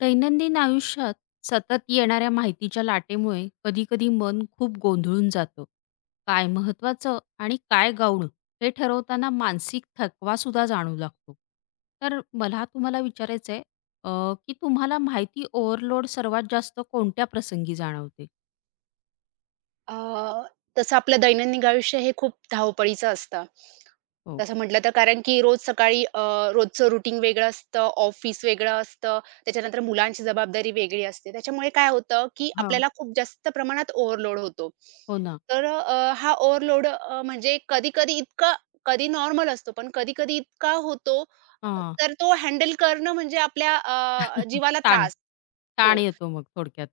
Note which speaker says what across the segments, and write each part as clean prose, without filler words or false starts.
Speaker 1: दैनंदिन आयुष्यात सतत येणाऱ्या माहितीच्या लाटेमुळे कधीकधी मन खूप गोंधळून जातं. काय महत्त्वाचं आणि काय गौण हे ठरवताना मानसिक थकवासुद्धा जाणवू लागतो. तर मला तुम्हाला विचारायचं आहे, की तुम्हाला माहिती ओव्हरलोड सर्वात जास्त कोणत्या प्रसंगी जाणवते?
Speaker 2: अ, तसं आपलं दैनंदिन आयुष्य हे खूप धावपळीचं असतं.
Speaker 1: हो.
Speaker 2: तसं म्हटलं तर कारण की रोज सकाळी रोजचं रुटीन वेगळं असतं, ऑफिस वेगळं असतं, त्याच्यानंतर मुलांची जबाबदारी वेगळी असते. त्याच्यामुळे काय होतं, की
Speaker 1: हां.
Speaker 2: आपल्याला खूप जास्त प्रमाणात ओव्हरलोड होतो.
Speaker 1: हो ना.
Speaker 2: तर हा ओव्हरलोड म्हणजे कधी-कधी इतका कधी नॉर्मल असतो, पण कधी-कधी इतका होतो,
Speaker 1: हां.
Speaker 2: तर तो हँडल करणं म्हणजे आपल्या जीवाला
Speaker 1: ताण
Speaker 2: त्रास.
Speaker 1: ताण
Speaker 2: हो.
Speaker 1: येतो मग थोडक्यात.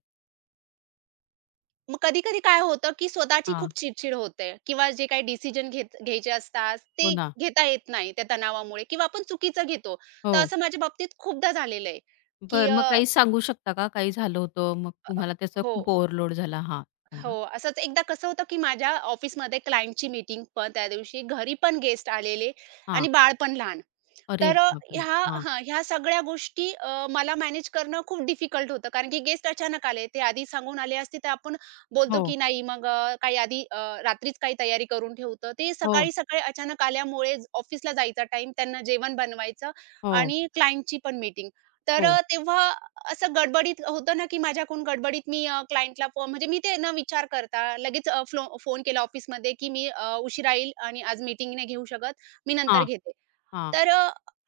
Speaker 2: मग कधी-कधी काय होतं, की स्वतःची
Speaker 1: हां.
Speaker 2: खूप चिडचिड होते किंवा जे काही डिसिजन घ्यायचे असतात,
Speaker 1: हो
Speaker 2: ते
Speaker 1: ना.
Speaker 2: घेता येत नाही त्या तणावामुळे किंवा आपण चुकीचं घेतो.
Speaker 1: हो.
Speaker 2: तर असं माझ्या बाबतीत खूपदा झालेलं आहे, की
Speaker 1: बरं,
Speaker 2: अ,
Speaker 1: मग काही सांगू शकता का? काही झालं होतं मग तुम्हाला त्याचा
Speaker 2: हो,
Speaker 1: खूप ओव्हरलोड झाला? हां,
Speaker 2: हो.
Speaker 1: सांगा.
Speaker 2: असंच एकदा कसं होतं, की माझ्या ऑफिसमध्ये क्लायंटची मीटिंग पण त्या दिवशी, घरी पण गेस्ट आलेले आणि
Speaker 1: हां.
Speaker 2: बाळ पण लहान.
Speaker 1: अरे
Speaker 2: तर अ,
Speaker 1: बापरे!
Speaker 2: ह्या
Speaker 1: हां.
Speaker 2: ह्या सगळ्या गोष्टी मला मॅनेज करणं खूप डिफिकल्ट होतं. कारण की गेस्ट अचानक आले. ते आधी सांगून आले असते, तर आपण
Speaker 1: हो,
Speaker 2: बोलतो की नाही मग काही आधी रात्रीच काही तयारी करून ठेवतो. ते
Speaker 1: हो,
Speaker 2: सकाळी-सकाळी अचानक आल्यामुळे ऑफिसला जायचा टाईम, त्यांना जेवण बनवायचं
Speaker 1: हो,
Speaker 2: आणि क्लायंटची पण मीटिंग. तर
Speaker 1: हो.
Speaker 2: अ, तेव्हा असं गडबडीत होतं ना, की माझ्याकडून गडबडीत मी क्लायंटला म्हणजे मी ते न विचार करता लगेच फोन केला ऑफिसमध्ये, की मी उशिरा येईल आणि आज मीटिंग नाही घेऊ शकत, मी नंतर
Speaker 1: हां,
Speaker 2: घेते.
Speaker 1: हां,
Speaker 2: तर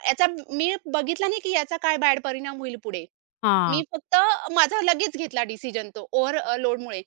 Speaker 2: याचा मी बघितला नाही की याचा काय बॅड परिणाम होईल पुढे. मी
Speaker 1: हां.
Speaker 2: फक्त माझा लगेच घेतला डिसिजन तो ओव्हर लोडमुळे.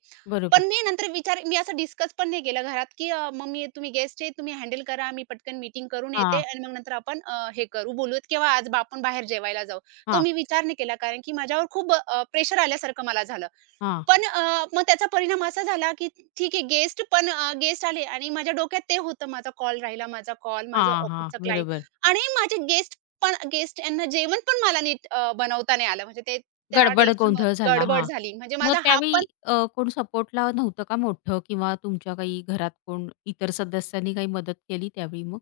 Speaker 2: पण
Speaker 1: बरोबर.
Speaker 2: मी नंतर विचार मी असं डिस्कस पण नाही केलं घरात की, "मम्मी तुम्ही गेस्ट आहे, तुम्ही हँडल करा. मी पटकन मीटिंग करून येते
Speaker 1: हां,
Speaker 2: आणि मग नंतर आपण हे करू, बोलूयात किंवा आज आपण बाहेर जेवायला जाऊ." तो
Speaker 1: हां,
Speaker 2: मी विचार नाही केला कारण की माझ्यावर खूप प्रेशर आल्यासारखं मला झालं.
Speaker 1: हां,
Speaker 2: पण मग त्याचा परिणाम असा झाला, की ठीक आहे गेस्ट आले आणि माझ्या डोक्यात ते होतं माझा कॉल राहिला, माझा कॉल, माझं
Speaker 1: हां, हां.
Speaker 2: ऑफिसचं क्लायंट
Speaker 1: बरोबर.
Speaker 2: आणि माझे गेस्ट यांना जेवण पण मला नीट बनवता नाही आलं. म्हणजे ते त्या
Speaker 1: गडबड गोंधळ
Speaker 2: टेन्शनमध्ये
Speaker 1: झाला.
Speaker 2: गडबड
Speaker 1: हां.
Speaker 2: झाली. म्हणजे
Speaker 1: मग
Speaker 2: माझा हा
Speaker 1: त्यावेळी
Speaker 2: पण
Speaker 1: कोण सपोर्टला नव्हतं का मोठं किंवा तुमच्या काही घरात कोण इतर सदस्यांनी काही मदत केली त्यावेळी मग?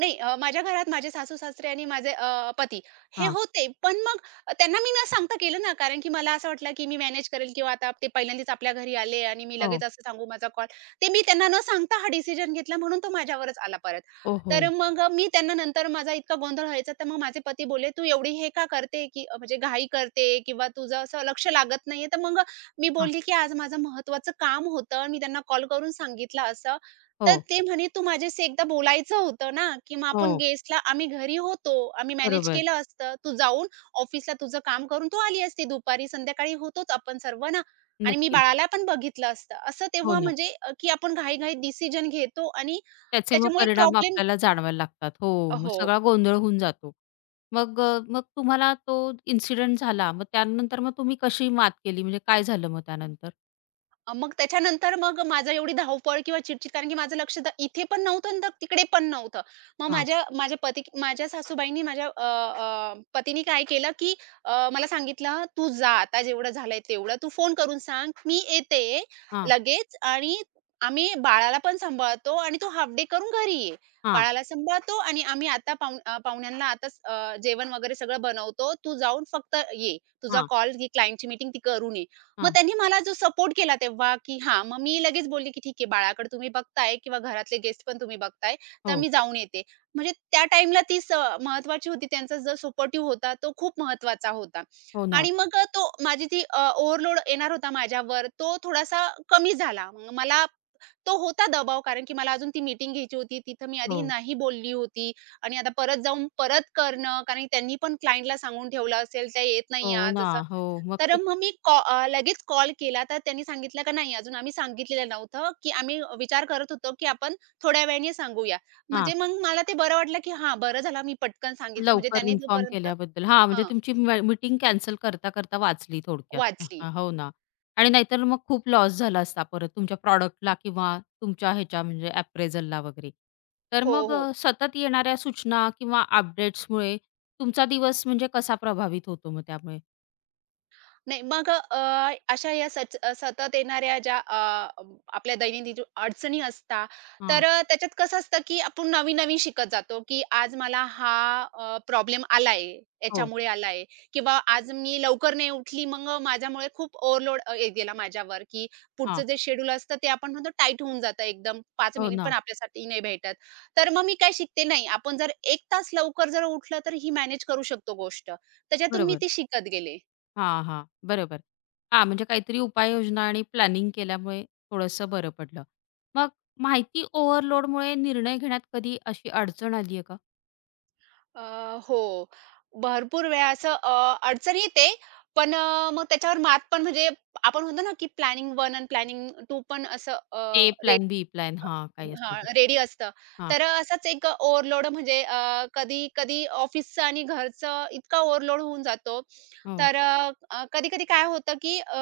Speaker 2: नाही. माझ्या घरात माझे सासू-सासरे आणि माझे पती हे
Speaker 1: हां.
Speaker 2: होते. पण मग त्यांना मी न सांगता केलं ना, कारण की मला असं वाटलं, की मी मॅनेज करेल किंवा आता ते पहिल्यांदाच आपल्या घरी आले आणि मी लगेच
Speaker 1: हो.
Speaker 2: असं सांगू माझा कॉल ते मी त्यांना न सांगता हा डिसिजन घेतला म्हणून तो माझ्यावरच आला परत.
Speaker 1: ओ हो.
Speaker 2: तर मग मी त्यांना नंतर माझा इतका गोंधळ व्हायचा, तर मग माझे पती बोलले, "तू एवढी हे का करते, की म्हणजे घाई करते किंवा तुझं असं लक्ष लागत नाहीये." तर मग मी
Speaker 1: हां.
Speaker 2: बोलली, की "आज माझं महत्त्वाचं काम होतं. मी त्यांना कॉल करून सांगितलं असं."
Speaker 1: हो,
Speaker 2: तर ते म्हणे, "तू माझ्याशी एकदा बोलायचं होतं ना, की मग आपण
Speaker 1: हो.
Speaker 2: गेस्टला आम्ही घरी होतो, आम्ही मॅनेज
Speaker 1: बरोबर.
Speaker 2: केलं असतं. तू जाऊन ऑफिसला तुझं काम करून तू आली असती. दुपारी, संध्याकाळी होतोच आपण सर्व ना आणि मी
Speaker 1: नक्कीच.
Speaker 2: बाळाला पण बघितलं असतं." असं
Speaker 1: हो
Speaker 2: तेव्हा
Speaker 1: ना.
Speaker 2: म्हणजे की आपण घाईघाईत डिसिजन घेतो आणि
Speaker 1: त्याचे मग
Speaker 2: त्याच्यामुळे
Speaker 1: परिणाम
Speaker 2: प्रॉब्लेम.
Speaker 1: आपल्याला जाणवायला लागतात. हो, मग
Speaker 2: हो.
Speaker 1: सगळा गोंधळ होऊन जातो. मग मग तुम्हाला तो इन्सिडेंट झाला. मग त्यानंतर मग तुम्ही कशी मात केली? म्हणजे काय झालं मग त्यानंतर?
Speaker 2: मग त्याच्यानंतर मग माझं एवढी धावपळ किंवा चिडचिड कारण की माझं लक्ष तर इथे पण नव्हतं आणि तर तिकडे पण नव्हतं. मग
Speaker 1: हां,
Speaker 2: माझ्या माझ्या पती माझ्या सासूबाईंनी माझ्या अ, अ, पतीनी काय केलं, की मला सांगितलं, "तू जा आता जेवढं झालंय तेवढं. तू फोन करून सांग, मी येते
Speaker 1: हां,
Speaker 2: लगेच आणि आम्ही बाळाला पण सांभाळतो आणि तू हाल्फ डे करून घरी ये.
Speaker 1: हां,
Speaker 2: बाळाला सांभाळतो आणि आम्ही आता पाहुण्यांना आताच जेवण वगैरे सगळं बनवतो. तू जाऊन फक्त ये. तुझा
Speaker 1: हां,
Speaker 2: कॉल, क्लायंटची मीटिंग ती करून ये." मग
Speaker 1: हां.
Speaker 2: त्यांनी मला जो सपोर्ट केला तेव्हा, की हां, मग मी लगेच बोलली, की "ठीक आहे, बाळाकडे तुम्ही बघताय किंवा घरातले गेस्ट पण तुम्ही बघताय, तर
Speaker 1: हो,
Speaker 2: मी जाऊन येते." म्हणजे त्या टाइमला ती महत्त्वाची होती. त्यांचा जो सपोर्टिव्ह होता, तो खूप महत्त्वाचा होता.
Speaker 1: हो ना.
Speaker 2: आणि मग तो माझी ती ओव्हरलोड येणार होता माझ्यावर, तो थोडासा कमी झाला. मग मला तो होता दबाव, कारण की मला अजून ती मीटिंग घ्यायची होती. तिथं मी आधी
Speaker 1: हो,
Speaker 2: नाही बोलली होती आणि आता परत जाऊन परत करणं, कारण की त्यांनी पण क्लायंटला सांगून ठेवलं असेल, "त्या येत नाही
Speaker 1: हो
Speaker 2: आज,"
Speaker 1: ना.
Speaker 2: असं.
Speaker 1: हो, मग
Speaker 2: तर
Speaker 1: ते
Speaker 2: मग मी लगेच कॉल केला, तर त्यांनी सांगितलं का "नाही, अजून आम्ही सांगितलेलं नव्हतं, की आम्ही विचार करत होतो, की आपण थोड्या वेळाने सांगूया."
Speaker 1: हां.
Speaker 2: म्हणजे मग मला ते बरं वाटलं, की हां, बरं झालं मी पटकन सांगितलं, म्हणजे
Speaker 1: लवकर
Speaker 2: त्यांनी
Speaker 1: इन्फॉर्म
Speaker 2: जोपर्यंत
Speaker 1: केल्याबद्दल. हां, म्हणजे
Speaker 2: हां,
Speaker 1: तुमची म मीटिंग कॅन्सल करता-करता वाचली थोडक्यात.
Speaker 2: वाचली.
Speaker 1: हां, हो ना. आणि नाहीतर मग खूप लॉस झाला असता परत तुमच्या प्रॉडक्टला किंवा तुमच्या ह्याच्या म्हणजे अप्रेझलला वगैरे. तर
Speaker 2: हो,
Speaker 1: मग,
Speaker 2: हो.
Speaker 1: सतत येणाऱ्या सूचना किंवा अपडेट्समुळे तुमचा दिवस म्हणजे कसा प्रभावित होतो मग त्यामुळे?
Speaker 2: नाही मग अशा या सतत येणाऱ्या आपल्या दैनंदिन जी अडचणी असतात,
Speaker 1: हां,
Speaker 2: तर त्याच्यात कसं असतं, की आपण नवीन-नवीन शिकत जातो, की आज मला हा प्रॉब्लेम आलाय,
Speaker 1: हो,
Speaker 2: याच्यामुळे आलाय किंवा आज मी लवकर नाही उठली, मग माझ्यामुळे खूप ओव्हरलोड येत गेला माझ्यावर, की पुढचं
Speaker 1: हां,
Speaker 2: जे शेड्यूल असतं, ते आपण म्हणतो टाईट होऊन जातं एकदम. 5
Speaker 1: हो
Speaker 2: मिनिट पण
Speaker 1: ना,
Speaker 2: आपल्यासाठी नाही भेटत. तर मग मी काय शिकते, नाही आपण जर 1 तास लवकर जर उठलं, तर ही मॅनेज करू शकतो गोष्ट. त्याच्यातून मी
Speaker 1: बरोबर.
Speaker 2: ती शिकत गेले.
Speaker 1: हां, हां. बरोबर. हां, म्हणजे काहीतरी उपाययोजना आणि प्लॅनिंग केल्यामुळे थोडंसं बरं पडलं. मग माहिती ओव्हरलोडमुळे निर्णय घेण्यात कधी अशी अडचण आली आहे का?
Speaker 2: हो. भरपूर वेळा असं अडचण येते. पण मग त्याच्यावर मात पण म्हणजे आपण म्हणतो ना, की प्लॅनिंग वन आणि प्लॅनिंग टू पण असं
Speaker 1: ए प्लॅन, बी प्लॅन, हां, काही
Speaker 2: हां,
Speaker 1: असेल.
Speaker 2: रेडी असतं.
Speaker 1: हां.
Speaker 2: तर एक ओव्हरलोड म्हणजे कधी-कधी ऑफिसचं आणि घरचं इतका ओव्हरलोड होऊन जातो.
Speaker 1: हो,
Speaker 2: तर कधी-कधी काय होतं, की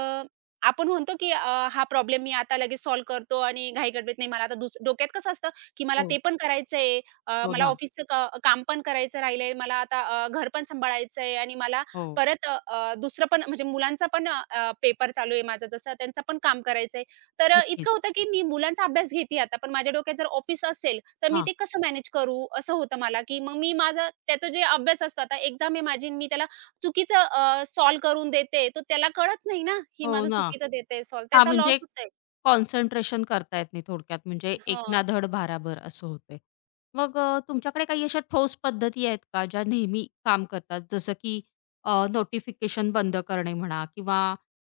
Speaker 2: आपण म्हणतो, की हा प्रॉब्लेम मी आता लगेच सॉल्व्ह करतो आणि घाई गडबडीत नाही. मला आता डोक्यात कसं असतं, की मला ते
Speaker 1: हो.
Speaker 2: पण करायचंय,
Speaker 1: हो
Speaker 2: मला
Speaker 1: ना.
Speaker 2: ऑफिसचं काम पण करायचं राहिलंय, मला आता घर पण सांभाळायचंय आणि मला
Speaker 1: हो.
Speaker 2: परत अ, अ, दुसरं पण म्हणजे मुलांचा पण पेपर चालू आहे माझा, जसं त्यांचं पण काम करायचंय. तर इतकं
Speaker 1: नक्कीच.
Speaker 2: होतं की मी मुलांचा अभ्यास घेते आता, पण माझ्या डोक्यात जर ऑफिस असेल, तर मी
Speaker 1: हां.
Speaker 2: ते कसं मॅनेज करू? असं होतं मला, की मग मी माझा त्याचा जे अभ्यास असतो आता एक्झाम आहे माझी आणि मी त्याला चुकीचं सॉल्व्ह करून देते, तर त्याला कळत नाही ना, ही
Speaker 1: हो
Speaker 2: माझं
Speaker 1: ना.
Speaker 2: चुकीचं देते सॉल्व्ह.
Speaker 1: हा
Speaker 2: त्याचा लॉस
Speaker 1: म्हणजे
Speaker 2: होतोय.
Speaker 1: कॉन्सन्ट्रेशन करता येत नाही थोडक्यात, म्हणजे एक
Speaker 2: हां.
Speaker 1: ना धड भाराभर असं होतंय. मग, तुमच्याकडे काही अशा ठोस पद्धती आहेत का ज्या नेहमी काम करतात? जसं की नोटिफिकेशन बंद करणे म्हणा किंवा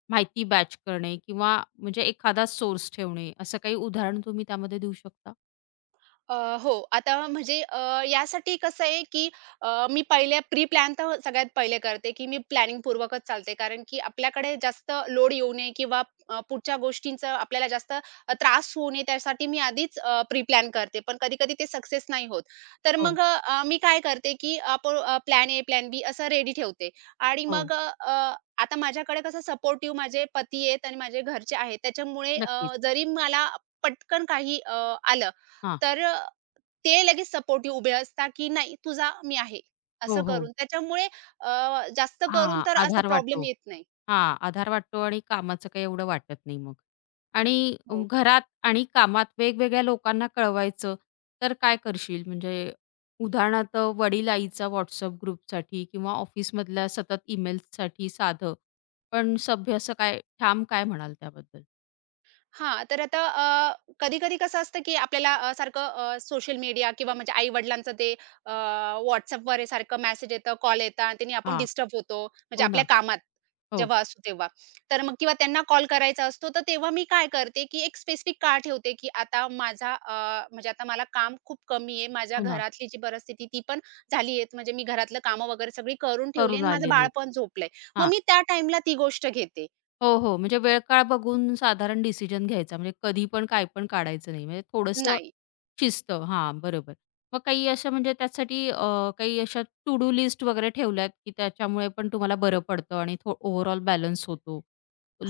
Speaker 1: माहिती बॅच करणे किंवा म्हणजे एखादा सोर्स ठेवणे, असं काही उदाहरण तुम्ही त्यामध्ये देऊ शकता?
Speaker 2: अ, हो. आता म्हणजे यासाठी कसं आहे, की मी पहिले प्री प्लॅन तर सगळ्यात पहिले करते, की मी प्लॅनिंगपूर्वकच चालते. कारण की आपल्याकडे जास्त लोड येऊ नये किंवा पुढच्या गोष्टींचा आपल्याला जास्त त्रास होऊ नये त्यासाठी मी आधीच प्री प्लॅन करते. पण कधी-कधी ते सक्सेस नाही होत. तर
Speaker 1: हो,
Speaker 2: मग अ, मी काय करते, की आपण प्लॅन ए, प्लॅन बी असं रेडी ठेवते. आणि
Speaker 1: हो.
Speaker 2: मग अ, आता माझ्याकडे कसं सपोर्टिव्ह माझे पती आहेत आणि माझे घरचे आहेत. त्याच्यामुळे
Speaker 1: नक्कीच.
Speaker 2: जरी मला पटकन काही आलं
Speaker 1: हां.
Speaker 2: तर ते लगेच सपोर्टिव्ह उभे असतात, की "नाही तू जा, मी आहे."
Speaker 1: हो,
Speaker 2: असं
Speaker 1: हो.
Speaker 2: करून त्याच्यामुळे अ, जास्त करून
Speaker 1: हां,
Speaker 2: तर असे
Speaker 1: आधार वाटतो.
Speaker 2: प्रॉब्लेम येत नाही.
Speaker 1: हां, आधार वाटतो आणि कामाचं काही एवढं वाटत नाही मग. आणि अम,
Speaker 2: हो.
Speaker 1: घरात आणि कामात वेगवेगळ्या लोकांना कळवायचं, तर काय करशील? म्हणजे उदाहरणार्थ वडील आईचा WhatsApp ग्रुपसाठी किंवा ऑफिसमधल्या सतत ईमेल्ससाठी साधं, पण सभ्य असं काय ठाम काय म्हणाल त्याबद्दल?
Speaker 2: हां, तर आता कधी-कधी कसं असतं, की आपल्याला सारखं सोशल मीडिया किंवा म्हणजे आई-वडिलांचं ते अ, हे सारखं मेसेज येतं, कॉल येतात आणि त्यांनी आपण
Speaker 1: हां,
Speaker 2: डिस्टर्ब होतो, म्हणजे
Speaker 1: हो ना.
Speaker 2: आपल्या कामात
Speaker 1: हो,
Speaker 2: जेव्हा असतो तेव्हा. तर मग किंवा त्यांना कॉल करायचा असतो, तर तेव्हा मी काय करते, की एक स्पेसिफिक काळ ठेवते, की आता माझा म्हणजे आता मला काम खूप कमी आहे. माझ्या
Speaker 1: हो ना.
Speaker 2: घरातली जी परिस्थिती ती पण झाली आहे. म्हणजे मी घरातलं कामं वगैरे सगळी करून ठेवली
Speaker 1: करून
Speaker 2: आणि माझं
Speaker 1: आलेली
Speaker 2: बाळ
Speaker 1: आहेत.
Speaker 2: पण झोपलंय. मग मी त्या टाईमला ती गोष्ट घेते.
Speaker 1: हो, हो. म्हणजे वेळ काळ बघून साधारण डिसिजन घ्यायचा. म्हणजे कधी पण काय पण काढायचं नाही. म्हणजे थोडंसं
Speaker 2: नाही.
Speaker 1: शिस्त, हां, बरोबर. मग काही अशा, म्हणजे त्यासाठी, काही अशा टू डू लिस्ट वगैरे ठेवल्यात, की त्याच्यामुळे पण तुम्हाला बरं पडतं आणि थो ओव्हरऑल बॅलन्स होतो.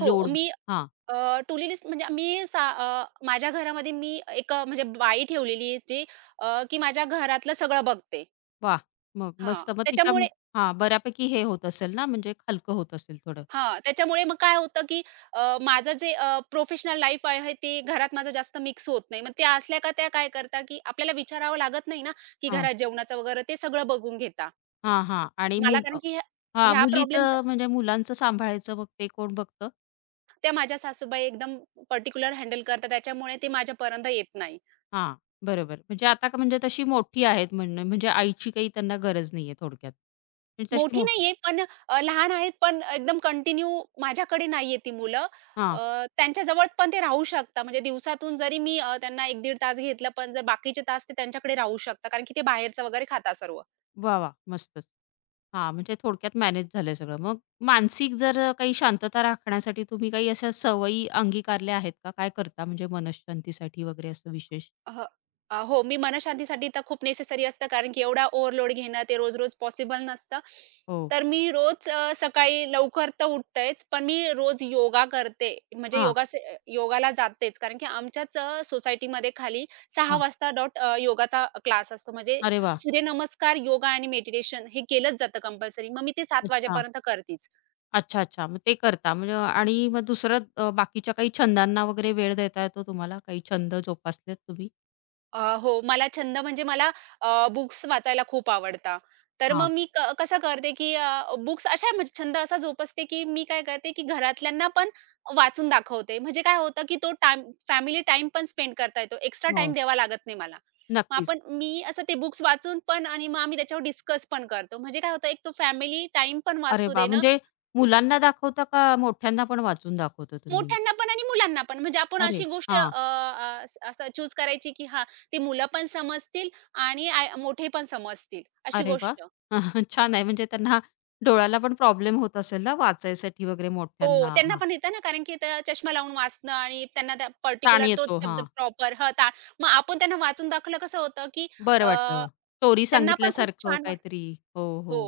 Speaker 2: हो,
Speaker 1: हां,
Speaker 2: टू लिस्ट म्हणजे माझ्या घरामध्ये मी एक म्हणजे बाई ठेवलेली आहे जी की माझ्या घरातलं सगळं बघते.
Speaker 1: वाह! मग
Speaker 2: हां,
Speaker 1: मस्त. मग तिच्या
Speaker 2: त्याच्यामुळे
Speaker 1: हां, बऱ्यापैकी हे होत असेल ना, म्हणजे हलकं होत असेल थोडं.
Speaker 2: हां, त्याच्यामुळे मग काय होतं की माझं जे प्रोफेशनल लाईफ आहे ते घरात माझं जास्त मिक्स होत नाही. मग त्या असल्या का त्या काय करतात की आपल्याला विचारावं लागत नाही ना, की
Speaker 1: हां,
Speaker 2: घरात जेवणाचं वगैरे ते सगळं बघून घेता.
Speaker 1: हां, हां. आणि
Speaker 2: मला
Speaker 1: मुल
Speaker 2: कारण की ह्या
Speaker 1: हां,
Speaker 2: ह्या प्रॉब्लेम
Speaker 1: मुलीचं म्हणजे मुलांचं सांभाळायचं मग ते कोण बघतं?
Speaker 2: त्या माझ्या सासूबाई एकदम पर्टिक्युलर हँडल करतात त्याच्यामुळे ते माझ्यापर्यंत येत नाही.
Speaker 1: हां, बरोबर. म्हणजे आता का म्हणजे तशी मोठी आहेत म्हणणं, म्हणजे आईची काही त्यांना गरज नाहीये थोडक्यात. म्हणजे तशी
Speaker 2: मोठी
Speaker 1: मो
Speaker 2: नाहीये, पण लहान आहेत, पण एकदम कंटिन्यू माझ्याकडे नाहीये ती मुलं.
Speaker 1: हां.
Speaker 2: अ, त्यांच्याजवळ पण ते राहू शकतात. म्हणजे दिवसातून जरी मी त्यांना 1-1.5 तास घेतलं, पण जर बाकीचे तास ते त्यांच्याकडे राहू शकतात. कारण की ते बाहेरचं वगैरे खातात सर्व.
Speaker 1: वाह! वाह! मस्तच. हां, म्हणजे थोडक्यात मॅनेज झालंय सगळं. मग मानसिक जर काही शांतता राखण्यासाठी तुम्ही काही अशा सवयी अंगीकारल्या आहेत का? काय करता म्हणजे मनःशांतीसाठी वगैरे असं विशेष?
Speaker 2: अह, हो, मी मनःशांतीसाठी तर खूप नेसेसरी असतं कारण की एवढा ओव्हरलोड घेणं ते रोज-रोज पॉसिबल नसतं.
Speaker 1: हो.
Speaker 2: तर मी रोज सकाळी लवकर तर उठतेच, पण मी रोज योगा करते. म्हणजे
Speaker 1: हां,
Speaker 2: योगाला जातेच कारण की आमच्याच सोसायटीमध्ये खाली 6
Speaker 1: हां.
Speaker 2: वाजता डॉट योगाचा क्लास असतो. म्हणजे
Speaker 1: अरे वाह!
Speaker 2: सूर्यनमस्कार, योगा आणि मेडिटेशन हे केलंच जातं कंपल्सरी. मग मी ते 7
Speaker 1: अच्छा.
Speaker 2: वाजेपर्यंत करतीच.
Speaker 1: अच्छा, अच्छा. मग ते करता म्हणजे, आणि मग दुसरं, बाकीच्या काही छंदांना वगैरे वेळ देता येतो तुम्हाला? काही छंद जोपासलेत तुम्ही?
Speaker 2: हो, मला छंद म्हणजे मला बुक्स वाचायला खूप आवडता तर मग
Speaker 1: हां.
Speaker 2: मी कसं करते, की बुक्स अशा म्हणजे छंद असा जोपासते, की मी काय करते, की घरातल्यांना पण वाचून दाखवते. म्हणजे काय होतं, की तो टाईम फॅमिली टाईम पण स्पेंड करता येतो. एक्स्ट्रा टाईम
Speaker 1: हो.
Speaker 2: द्यावा लागत नाही मला. मग
Speaker 1: नक्कीच.
Speaker 2: आपण मी असं ते बुक्स वाचून पण आणि मग आम्ही त्याच्यावर डिस्कस पण करतो. म्हणजे काय होतं, एक तो फॅमिली टाईम पण
Speaker 1: अरे
Speaker 2: वाचतो
Speaker 1: वाह!
Speaker 2: देणं
Speaker 1: म्हणजे मुलांना दाखवता का मोठ्यांना पण वाचून दाखवता तुम्ही?
Speaker 2: मोठ्यांना पण आणि मुलांना पण. म्हणजे आपण
Speaker 1: अरे
Speaker 2: अशी गोष्ट अ,
Speaker 1: हां.
Speaker 2: अ, अस- असं चूज करायची, की हां, ते मुलं पण समजतील आणि आय मोठे पण समजतील अशी
Speaker 1: अरे वाह!
Speaker 2: गोष्ट.
Speaker 1: छान आहे म्हणजे त्यांना डोळ्याला पण प्रॉब्लेम होत असेल ना वाचायसाठी वगैरे
Speaker 2: हो,
Speaker 1: मोठ्यांना?
Speaker 2: त्यांना
Speaker 1: हां.
Speaker 2: पण येतं ना, कारण की त्या चष्मा लावून वाचणं आणि त्यांना त्या
Speaker 1: ताण
Speaker 2: पर्टिक्युलर तोच
Speaker 1: येतो.
Speaker 2: शब्द
Speaker 1: हां.
Speaker 2: प्रॉपर हं, ता मग आपण त्यांना वाचून दाखवलं कसं होतं, की
Speaker 1: बरं
Speaker 2: अ,
Speaker 1: वाटतं. स्टोरी
Speaker 2: त्यांना पण खूप
Speaker 1: सांगितल्यासारखं
Speaker 2: छान वाट.
Speaker 1: काहीतरी. हो,
Speaker 2: हो.
Speaker 1: हो.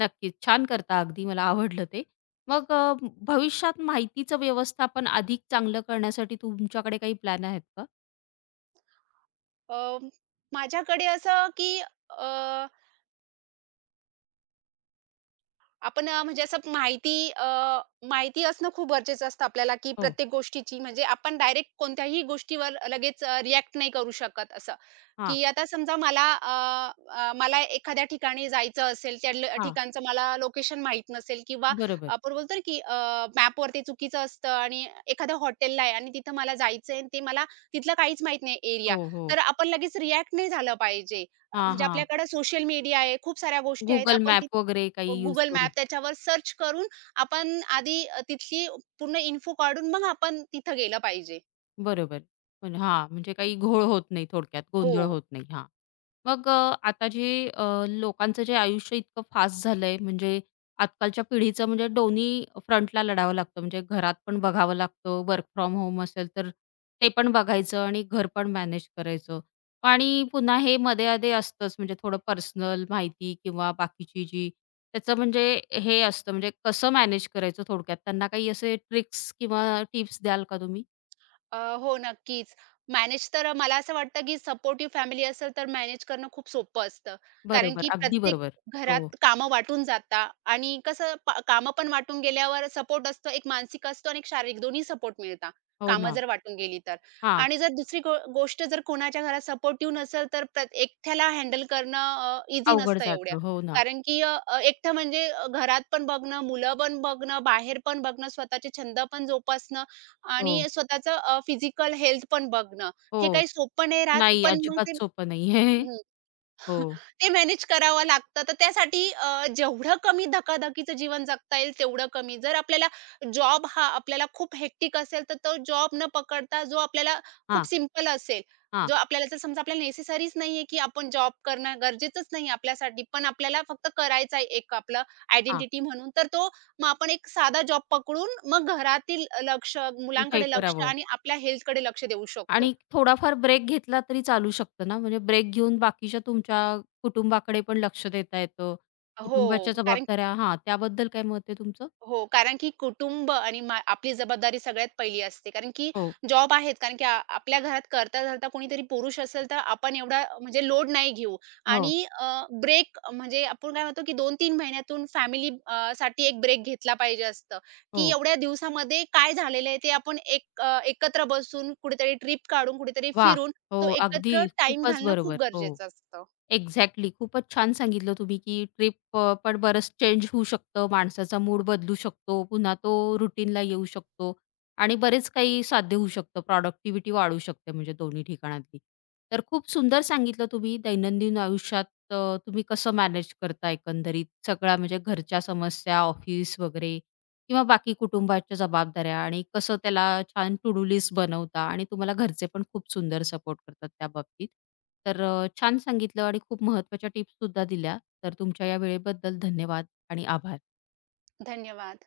Speaker 1: नक्कीच. छान करता, अगदी मला आवडलं ते. मग, भविष्यात माहितीचं व्यवस्थापन अधिक चांगलं करण्यासाठी तुमच्याकडे काही प्लॅन आहेत का?
Speaker 2: अ, माझ्याकडे असं, की अ आपण म्हणजे असं माहिती असणं खूप गरजेचं असतं आपल्याला, की
Speaker 1: हो.
Speaker 2: प्रत्येक गोष्टीची म्हणजे आपण डायरेक्ट कोणत्याही गोष्टीवर लगेच रिएक्ट नाही करू शकत असं.
Speaker 1: हां,
Speaker 2: की आता समजा मला एखाद्या ठिकाणी जायचं असेल, त्या
Speaker 1: हां.
Speaker 2: ठिकाणचं मला लोकेशन माहीत नसेल किंवा
Speaker 1: बरोबर.
Speaker 2: आपण बोलतो ना, की मॅपवरती चुकीचं असतं आणि एखाद्या हॉटेलला आहे आणि तिथं मला जायचं आणि ते मला तिथलं काहीच माहीत नाही एरिया.
Speaker 1: हो, हो.
Speaker 2: तर आपण लगेच रिएक्ट नाही झालं पाहिजे.
Speaker 1: हां,
Speaker 2: म्हणजे
Speaker 1: हां.
Speaker 2: आपल्याकडे सोशल मीडिया आहे, खूप साऱ्या गोष्टी आहेत.
Speaker 1: Google
Speaker 2: आपण
Speaker 1: मॅप वगैरे काही यूज
Speaker 2: गुगल
Speaker 1: करू?
Speaker 2: मॅप त्याच्यावर सर्च करून आपण आधी तिथली पूर्ण इन्फो काढून मग आपण तिथं गेलं पाहिजे.
Speaker 1: बरोबर. पण हां, म्हणजे काही घोळ होत नाही थोडक्यात,
Speaker 2: हो.
Speaker 1: गोंधळ होत नाही. हां. मग, आता जे लोकांचं जे आयुष्य इतकं फास्ट झालंय, म्हणजे आजकालच्या पिढीचं, म्हणजे दोन्ही फ्रंटला लढावं लागतं. म्हणजे घरात पण बघावं लागतं, वर्क फ्रॉम होम असेल तर ते पण बघायचं आणि घर पण मॅनेज करायचं. आणि पुन्हा हे मध्ये-अधे असतंच, म्हणजे थोडं पर्सनल माहिती किंवा बाकीची जी त्याचं म्हणजे हे असतं, म्हणजे कसं मॅनेज करायचं थोडक्यात? त्यांना काही असे ट्रिक्स किंवा टिप्स द्याल का तुम्ही?
Speaker 2: अ, हो, नक्कीच. मॅनेज तर मला असं वाटतं, की सपोर्टिव्ह फॅमिली असेल, तर मॅनेज करणं खूप सोपं असतं. कारण
Speaker 1: बरोबर.
Speaker 2: की
Speaker 1: अगदी
Speaker 2: प्रत्येक
Speaker 1: बरोबर. हो.
Speaker 2: घरात कामं वाटून जाता आणि कसं कामं पण वाटून गेल्यावर सपोर्ट असतो, एक मानसिक असतो आणि एक शारीरिक दोन्ही सपोर्ट मिळतात,
Speaker 1: हो
Speaker 2: कामं
Speaker 1: ना.
Speaker 2: जर वाटून गेली तर.
Speaker 1: हा,
Speaker 2: आणि जर दुसरी गोष्ट जर कोणाच्या घरात सपोर्टिव्ह नसेल, तर एकट्याला हँडल करणं इझी
Speaker 1: अवघड
Speaker 2: नसतं एवढ्या.
Speaker 1: जातं. हो ना.
Speaker 2: कारण की अ, अ, एकटं म्हणजे घरात पण बघणं, मुलं पण बघणं, बाहेर पण बघणं, स्वतःचे छंद पण जोपासणं
Speaker 1: हो.
Speaker 2: आणि स्वतःचं फिजिकल हेल्थ पण बघणं, हे
Speaker 1: हो.
Speaker 2: काही सोपं नाही राहत,
Speaker 1: नाही,
Speaker 2: पण मग
Speaker 1: अजिबात
Speaker 2: ते.
Speaker 1: सोपं नाही आहे.
Speaker 2: हं.
Speaker 1: हो.
Speaker 2: ते मॅनेज करावं लागतं. तर त्यासाठी जेवढं कमी धकाधकीचं जीवन जगता येईल तेवढं कमी. जर आपल्याला जॉब हा आपल्याला खूप हेक्टिक असेल, तर तो जॉब न पकडता जो आपल्याला
Speaker 1: हा,
Speaker 2: खूप सिंपल असेल,
Speaker 1: हां,
Speaker 2: जो आपल्याला जर समजा आपल्याला नेसेसरीच नाहीये, की आपण जॉब करणं गरजेचंच नाही आपल्यासाठी. पण आपल्याला फक्त करायचा आहे एक आपलं
Speaker 1: हां.
Speaker 2: आयडेंटिटी म्हणून. तर तो मग आपण एक साधा जॉब पकडून मग घरातील लक्ष,
Speaker 1: हे
Speaker 2: मुलांकडे लक्ष
Speaker 1: करावं
Speaker 2: आणि आपल्या हेल्थकडे लक्ष देऊ शकतो.
Speaker 1: आणि थोडाफार ब्रेक घेतला तरी चालू शकतं ना, म्हणजे ब्रेक घेऊन बाकीच्या तुमच्या कुटुंबाकडे पण लक्ष देता येतं.
Speaker 2: हो,
Speaker 1: कुटुंबाच्या
Speaker 2: कारण
Speaker 1: जबाबदाऱ्या, हां, त्याबद्दल काय मत आहे तुमचं?
Speaker 2: हो, कारण की कुटुंब आणि आपली जबाबदारी सगळ्यात पहिली असते. कारण की
Speaker 1: हो.
Speaker 2: जॉब आहेत, कारण की आपल्या घरात करता-धरता कोणीतरी पुरुष असेल, तर आपण एवढा म्हणजे लोड नाही घेऊ
Speaker 1: हो.
Speaker 2: आणि ब्रेक म्हणजे आपण काय म्हणतो, की 2 तीन महिन्यातून फॅमिली साठी एक ब्रेक घेतला पाहिजे असतं, की
Speaker 1: हो.
Speaker 2: एवढ्या दिवसामध्ये काय झालेलं आहे ते आपण एक एकत्र बसून कुठेतरी ट्रिप काढून, कुठेतरी
Speaker 1: वाह!
Speaker 2: फिरून
Speaker 1: हो.
Speaker 2: तो
Speaker 1: अगदी
Speaker 2: एकत्र टाईम
Speaker 1: खूपच
Speaker 2: घालणं खूप
Speaker 1: बरोबर. हो.
Speaker 2: गरजेचं असतं.
Speaker 1: एक्झॅक्टली. खूपच छान सांगितलं तुम्ही, की ट्रिप, पण बरंच चेंज होऊ शकतं. माणसाचा मूड बदलू शकतो. पुन्हा तो रुटीनला येऊ शकतो आणि बरेच काही साध्य होऊ शकतं. प्रॉडक्टिव्हिटी वाढू शकते म्हणजे दोन्ही ठिकाणातली. तर खूप सुंदर सांगितलं तुम्ही दैनंदिन आयुष्यात, अ, तुम्ही कसं मॅनेज करता एकंदरीत सगळ्या, म्हणजे घरच्या समस्या, ऑफिस वगैरे किंवा बाकी कुटुंबाच्या जबाबदाऱ्या, आणि कसं त्याला छान टू डू लिस्ट बनवता आणि तुम्हाला घरचे पण खूप सुंदर सपोर्ट करतात त्या बाबतीत. तर, छान सांगितलं आणि खूप महत्त्वाच्या टिप्ससुद्धा दिल्या. तर तुमच्या या वेळेबद्दल धन्यवाद आणि आभार.
Speaker 2: धन्यवाद.